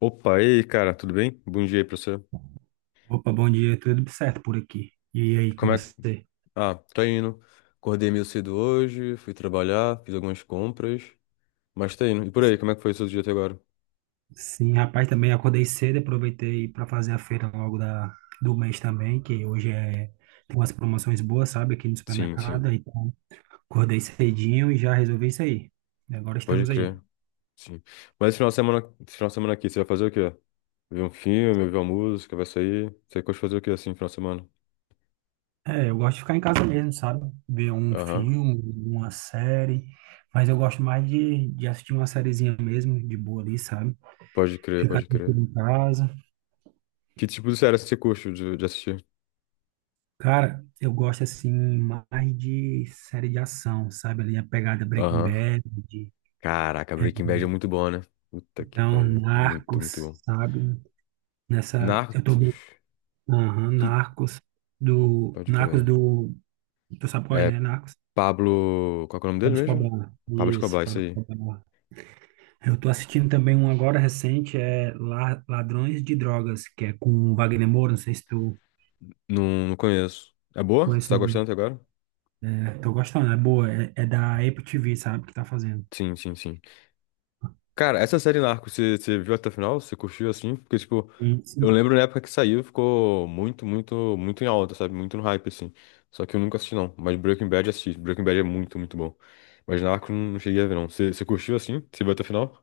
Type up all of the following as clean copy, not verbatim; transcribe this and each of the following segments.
Opa, e aí, cara, tudo bem? Bom dia aí pra você. Opa, bom dia, tudo certo por aqui. E aí, com Como é que. você? Ah, tá indo. Acordei meio cedo hoje, fui trabalhar, fiz algumas compras, mas tá indo. E por aí, como é que foi o seu dia até agora? Sim, rapaz, também acordei cedo, aproveitei para fazer a feira logo do mês também, que hoje tem umas promoções boas, sabe, aqui no Sim, sim, supermercado. Então, acordei cedinho e já resolvi isso aí. E agora pode estamos aí. crer, sim. Mas esse final de semana, esse final de semana aqui, você vai fazer o quê? Ver um filme, ouvir uma música, vai sair? Você curte fazer o quê assim, final de semana? É, eu gosto de ficar em casa mesmo, sabe? Ver um Aham. filme, uma série, mas eu gosto mais de assistir uma sériezinha mesmo, de boa ali, sabe? Pode crer, Ficar pode tranquilo crer. em casa. Que tipo de série você curte de assistir? Cara, eu gosto assim mais de série de ação, sabe? Ali a pegada Breaking Aham. Bad, Caraca, Breaking Bad é muito bom, né? Puta que então pariu, muito, Narcos, muito bom. sabe? Nessa, eu tô, Narcos? aham, Tu- Pode Narcos crer. do, tu sabe qual É é, né? Narcos, Pablo. Qual que é o nome Pablo dele mesmo? Escobar. Pablo Isso, Escobar, isso Pablo aí. Escobar. Eu tô assistindo também um agora recente, é Ladrões de Drogas, que é com o Wagner Moura, não sei se tu Não, não conheço. É boa? Você conhece tá o nome. gostando até agora? É, tô gostando, é boa, é da Apple TV, sabe? Que tá fazendo. Sim, sim, sim. Cara, essa série Narcos, você viu até o final? Você curtiu assim? Porque, tipo, eu Sim, lembro na época que saiu, ficou muito, muito, muito em alta, sabe? Muito no hype, assim. Só que eu nunca assisti, não. Mas Breaking Bad assisti. Breaking Bad é muito, muito bom. Mas Narcos não cheguei a ver, não. Você curtiu assim? Você viu até o final?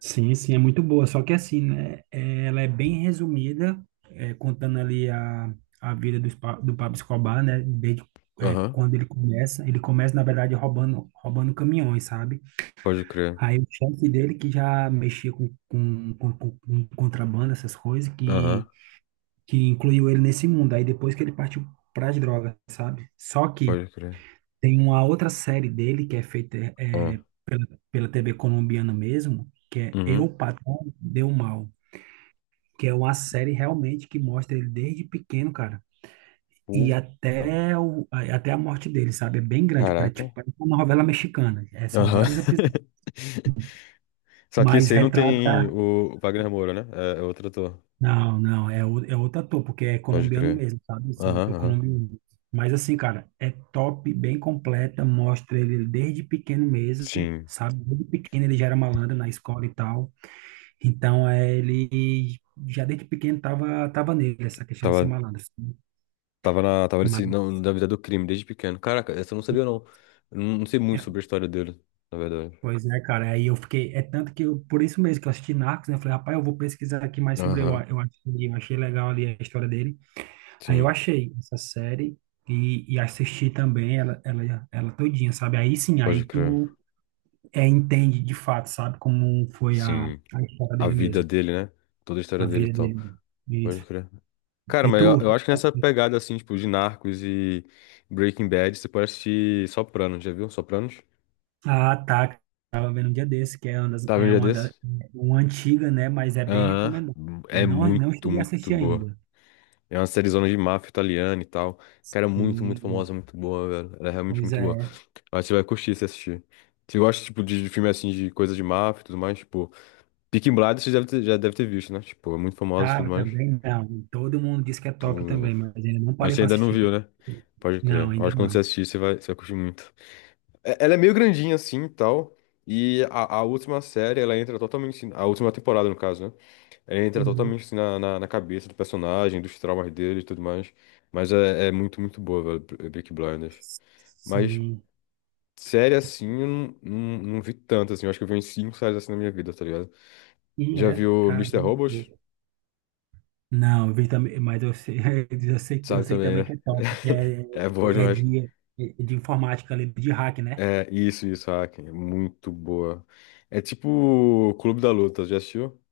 sim, sim, é muito boa. Só que assim, né? Ela é bem resumida, contando ali a vida do Pablo Escobar, né? Desde Aham. quando ele começa. Ele começa, na verdade, roubando, roubando caminhões, sabe? Pode crer. Aí o chefe dele, que já mexia com contrabando, essas coisas, Aham. que incluiu ele nesse mundo. Aí depois que ele partiu para as drogas, sabe? Só que Pode crer. tem uma outra série dele que é feita Ah. Pela TV colombiana mesmo, que é Uhum. Eu, Patrão, Deu Mal, que é uma série realmente que mostra ele desde pequeno, cara, e Puta. até, até a morte dele, sabe? É bem grande, parece, tipo, Caraca. parece uma novela mexicana. É, são Aham. vários episódios, Só que mas esse aí não tem retrata. o Wagner Moura, né? É, é outro ator. Não, não, é outro ator, porque é Pode colombiano crer. mesmo, sabe? São Aham, ator aham. colombiano. Mas assim, cara, é top, bem completa, mostra ele desde pequeno mesmo, Sim. sabe? Desde pequeno ele já era malandro na escola e tal. Então, ele já desde pequeno tava, nele essa questão de Tava, ser malandro, sabe? tava na, tava Mas nesse, não, na vida do crime desde pequeno. Caraca, essa eu não sabia, não. Eu não, não sei muito é. sobre a história dele, na verdade. Pois é, cara, aí eu fiquei, é tanto que eu, por isso mesmo que eu assisti Narcos, né, eu falei, rapaz, eu vou pesquisar aqui mais sobre, Aham. Eu achei legal ali a história dele. Aí eu Sim. achei essa série e assisti também ela todinha, sabe, aí sim, Pode aí crer. tu entende de fato, sabe, como foi a, Sim. a história A dele vida mesmo, dele, né? Toda a história a dele e vida tal. dele, Pode isso. crer. Cara, E mas tu, eu acho que nessa pegada, assim, tipo, de Narcos e Breaking Bad, você pode assistir Sopranos, já viu? Sopranos? ah, tá, tava vendo um dia desse, que é uma, das- Tava um é dia uma, da, desse? uma antiga, né, mas é bem Aham, recomendado. é Não, não muito, cheguei a muito assistir boa. ainda. É uma sériezona de máfia italiana e tal. Cara, muito, muito famosa, muito boa, velho. Ela é realmente Pois muito boa. é, Eu acho que você vai curtir se assistir. Você gosta, tipo, de filme assim, de coisa de máfia e tudo mais, tipo. Peaky Blinders você já deve ter visto, né? Tipo, é muito famosa e tá, tudo mais. também não. Todo mundo diz que é top Tipo, também, mas ainda não mas parei você para ainda não assistir. viu, né? Pode Não, crer. Eu ainda acho que quando você não. assistir, você vai curtir muito. Ela é meio grandinha assim e tal. E a última série, ela entra totalmente assim, a última temporada, no caso, né? Ele entra Uhum. totalmente assim, na cabeça do personagem, dos traumas dele e tudo mais. Mas é, é muito, muito boa, velho, Peaky Blinders. Mas Sim. série assim, eu não vi tanto, assim. Eu acho que eu vi uns cinco séries assim na minha vida, tá ligado? E Já é, viu cara. Mister Robot? Não, eu vi também, mas eu sei, eu Sabe sei também, também que né? é top, que É boa é demais. de, é de informática ali, de hack, né? É, isso, Hack. É muito boa. É tipo Clube da Luta, já assistiu?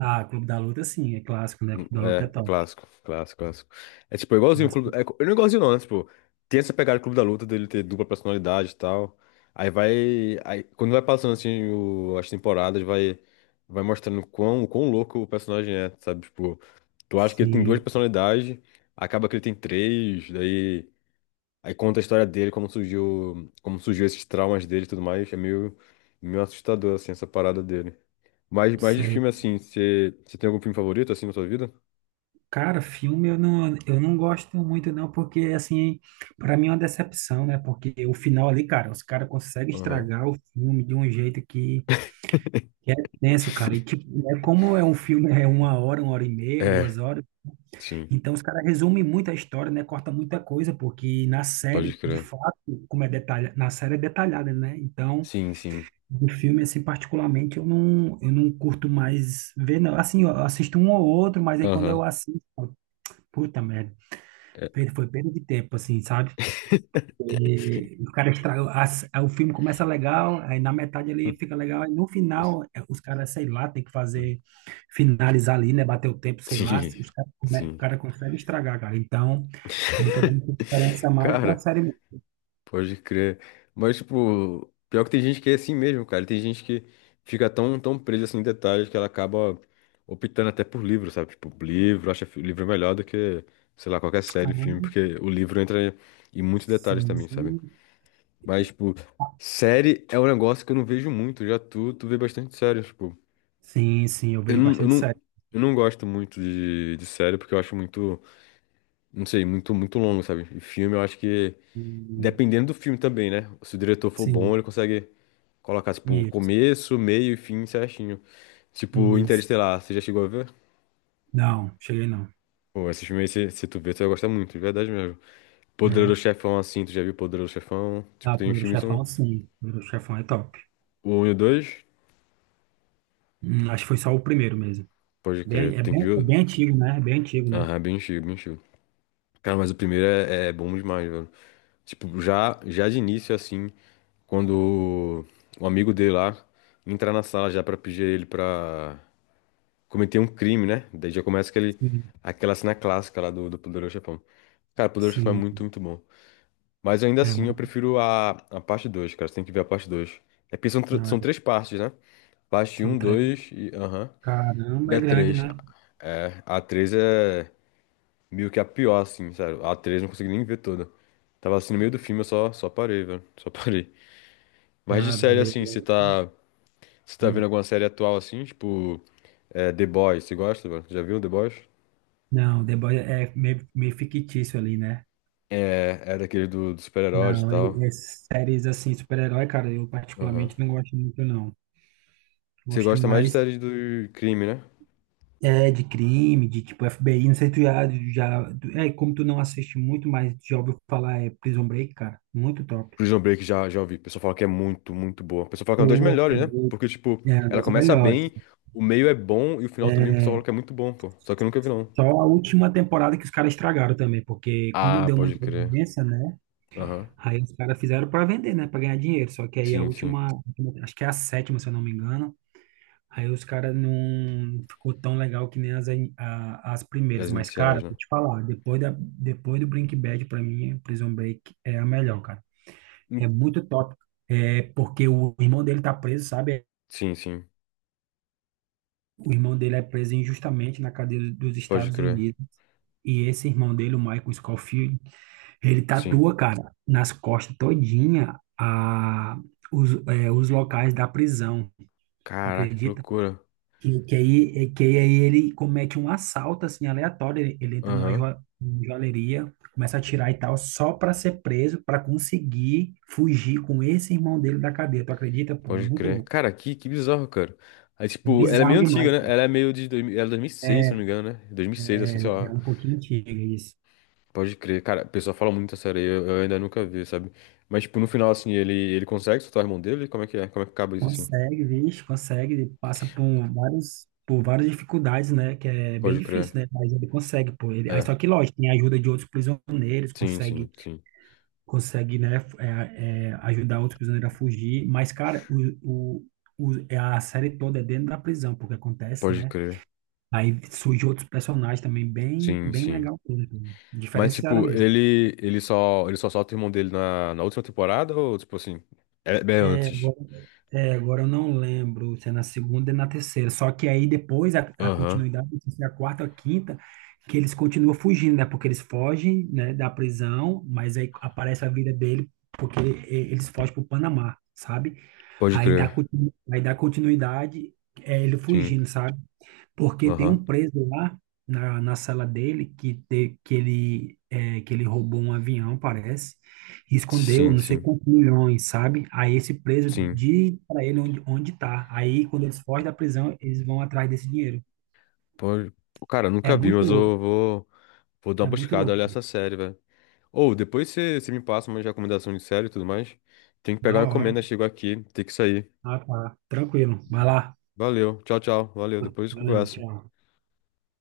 Ah, Clube da Luta, sim, é clássico, né? Clube da Luta é É, é top. clássico, clássico, clássico. É tipo, é igualzinho o Clube. Clássico. É, não é igualzinho, não, né? Tipo, tem essa pegada do Clube da Luta dele ter dupla personalidade e tal. Aí vai. Aí, quando vai passando assim as temporadas, vai, vai mostrando quão, quão louco o personagem é, sabe? Tipo, tu acha que ele tem duas Sim, personalidades, acaba que ele tem três, daí. Aí conta a história dele, como surgiu esses traumas dele e tudo mais. É meio, meio assustador, assim, essa parada dele. Mas de sei. filme, assim, você tem algum filme favorito, assim, na sua vida? Cara, filme eu não, gosto muito não, porque assim, para mim é uma decepção, né? Porque o final ali, cara, os caras conseguem Aham. estragar o filme de um jeito que é tenso, cara. E tipo, né, como é um filme, é 1 hora, 1 hora e meia, duas É, horas, sim, então os caras resumem muito a história, né? Corta muita coisa, porque na pode série, de crer. fato, como é detalhada, na série é detalhada, né? Então, Sim, sim. o filme, assim, particularmente, eu não curto mais ver, não. Assim, eu assisto um ou outro, mas aí quando eu Aham. assisto, eu falo, puta merda. É. Foi perda de tempo, assim, sabe? E o cara estraga. O filme começa legal, aí na metade ele fica legal, aí no final, os caras, sei lá, tem que fazer, finalizar ali, né? Bater o tempo, sei lá. Sim, Se Os cara, o sim. cara consegue estragar, cara. Então, eu tô dando preferência mais pra Cara, série mesmo. pode crer. Mas, tipo, pior que tem gente que é assim mesmo, cara. Tem gente que fica tão, tão presa assim em detalhes que ela acaba optando até por livro, sabe? Tipo, livro, livro é melhor do que, sei lá, qualquer Ah, série, filme, porque o livro entra em muitos detalhes sim, também, sabe? Mas, tipo, série é um negócio que eu não vejo muito. Já tu, tu vê bastante série, tipo. sim, sim, eu Eu vejo não, eu bastante não, série. eu não gosto muito de série porque eu acho muito, não sei, muito, muito longo, sabe? E filme eu acho que, E- dependendo do filme também, né? Se o diretor for bom, Sim, ele consegue colocar, tipo, isso, começo, meio e fim certinho. Tipo, isso. Interestelar, você já chegou a ver? Não, cheguei não. Pô, esse filme aí, se tu ver, tu vai gostar muito, de verdade mesmo. Poderoso É. Chefão, assim, tu já viu Poderoso Chefão? Tipo, Ah, tem uns Poderoso filmes que são Chefão, sim. Poderoso Chefão é top. o um e o 2? Acho que foi só o primeiro mesmo. Pode crer, Bem, tem que é ver. bem, antigo, né? É bem antigo, né? Aham, bem cheio, bem cheio. Cara, mas o primeiro é, é bom demais, velho. Tipo, já de início, assim, quando o amigo dele lá entrar na sala já pra pedir ele pra cometer um crime, né? Daí já começa aquele, Sim, aquela cena clássica lá do, do Poderoso Chefão. Cara, o Poderoso Chefão é muito, sim. muito bom. Mas ainda É assim, eu muito. prefiro a parte 2, cara. Você tem que ver a parte 2. É porque são, Não, são três partes, né? Parte São um, três. 2 e... Aham. E Caramba, é a grande, 3. né? É, a 3 é meio que a pior, assim, sério. A 3 eu não consegui nem ver toda. Tava assim no meio do filme, eu só parei, velho. Só parei. Mas de Tá série, doido. É assim, você grande. tá. Você tá vendo Hum. alguma série atual, assim, tipo. É, The Boys, você gosta, velho? Já viu The Boys? Não, The Boys é meio, meio fictício ali, né? É, é daquele do, dos super-heróis e Não, tal. e séries assim, super-herói, cara, eu Aham. particularmente não gosto muito, não. Você Gosto gosta mais de mais série do crime, né? De crime, de tipo FBI, não sei tu já. É, como tu não assiste muito, mas já ouviu falar, é Prison Break, cara. Muito top. Prison Break já ouvi. O pessoal fala que é muito, muito boa. O pessoal fala que é uma Tu das melhores, né? Porque, tipo, é ela das começa melhores. bem, o meio é bom e o final também o pessoal É, fala que é muito bom, pô. Só que eu nunca vi, não. só a última temporada que os caras estragaram também, porque como Ah, deu pode muita crer. audiência, né? Aham. Aí os caras fizeram pra vender, né? Pra ganhar dinheiro. Só que aí a Sim, sim. última, acho que é a sétima, se eu não me engano. Aí os caras não ficou tão legal que nem as primeiras. As Mas, iniciais, cara, né? vou te falar, depois do Breaking Bad, pra mim, Prison Break é a melhor, cara. É Hum, muito top. É porque o irmão dele tá preso, sabe? sim, sim. O irmão dele é preso injustamente na cadeia dos Pode Estados crer. Unidos. E esse irmão dele, o Michael Scofield, ele Sim. tatua, cara, nas costas todinha os locais da prisão, tu Caraca, que acredita? loucura. Que aí ele comete um assalto, assim, aleatório, ele entra numa Aham. Joalheria, começa a atirar e tal, só para ser preso, para conseguir fugir com esse irmão dele da cadeia, tu acredita? Pô, é Pode muito crer. louco, Cara, que bizarro, cara. Aí, é tipo, ela é bizarro meio demais, antiga, né? Ela é meio de... Ela é 2006, se não me é, engano, né? 2006, assim, sei é lá. um pouquinho antigo isso. Pode crer. Cara, o pessoal fala muito essa série. Eu ainda nunca vi, sabe? Mas, tipo, no final, assim, ele consegue soltar o irmão dele? Como é que é? Como é que acaba isso, assim? Consegue, vixe, consegue, ele passa por por várias dificuldades, né? Que é bem Pode crer. difícil, né? Mas ele consegue, pô. Ele, aí É. só que, lógico, tem a ajuda de outros prisioneiros, Sim, consegue, sim, sim. consegue, né? Ajudar outros prisioneiros a fugir. Mas, cara, o, é a série toda é dentro da prisão, porque acontece, Pode né? crer. Aí surgem outros personagens também bem, Sim, bem sim. legal, mesmo, Mas, diferenciada tipo, mesmo. ele só solta o irmão dele na, na última temporada ou, tipo assim, é, é É, antes? Agora eu não lembro se é na segunda e na terceira. Só que aí depois a Aham, continuidade, não sei se é a quarta ou a quinta, que eles continuam fugindo, né? Porque eles fogem, né, da prisão, mas aí aparece a vida dele, porque eles fogem para o Panamá, sabe? pode Aí dá, crer. continu- aí dá continuidade, ele Sim, fugindo, sabe? Porque tem um aham. preso lá na sala dele que, te, que, ele, é, que ele roubou um avião, parece, e escondeu Sim, não sei sim, quantos milhões, sabe? Aí esse preso sim. diz para ele onde tá. Aí quando eles fogem da prisão, eles vão atrás desse dinheiro. Pode... Pô, cara, eu É nunca vi, muito mas louco, eu vou, vou dar uma é muito buscada, olhar louco. essa série, velho. Ou, depois você me passa uma recomendação de série e tudo mais. Tem que pegar Na uma hora. encomenda, chegou aqui, tem que sair. Ah, tá. Tranquilo. Vai lá. Valeu, tchau, tchau. Valeu, depois Valeu, conversa. tchau.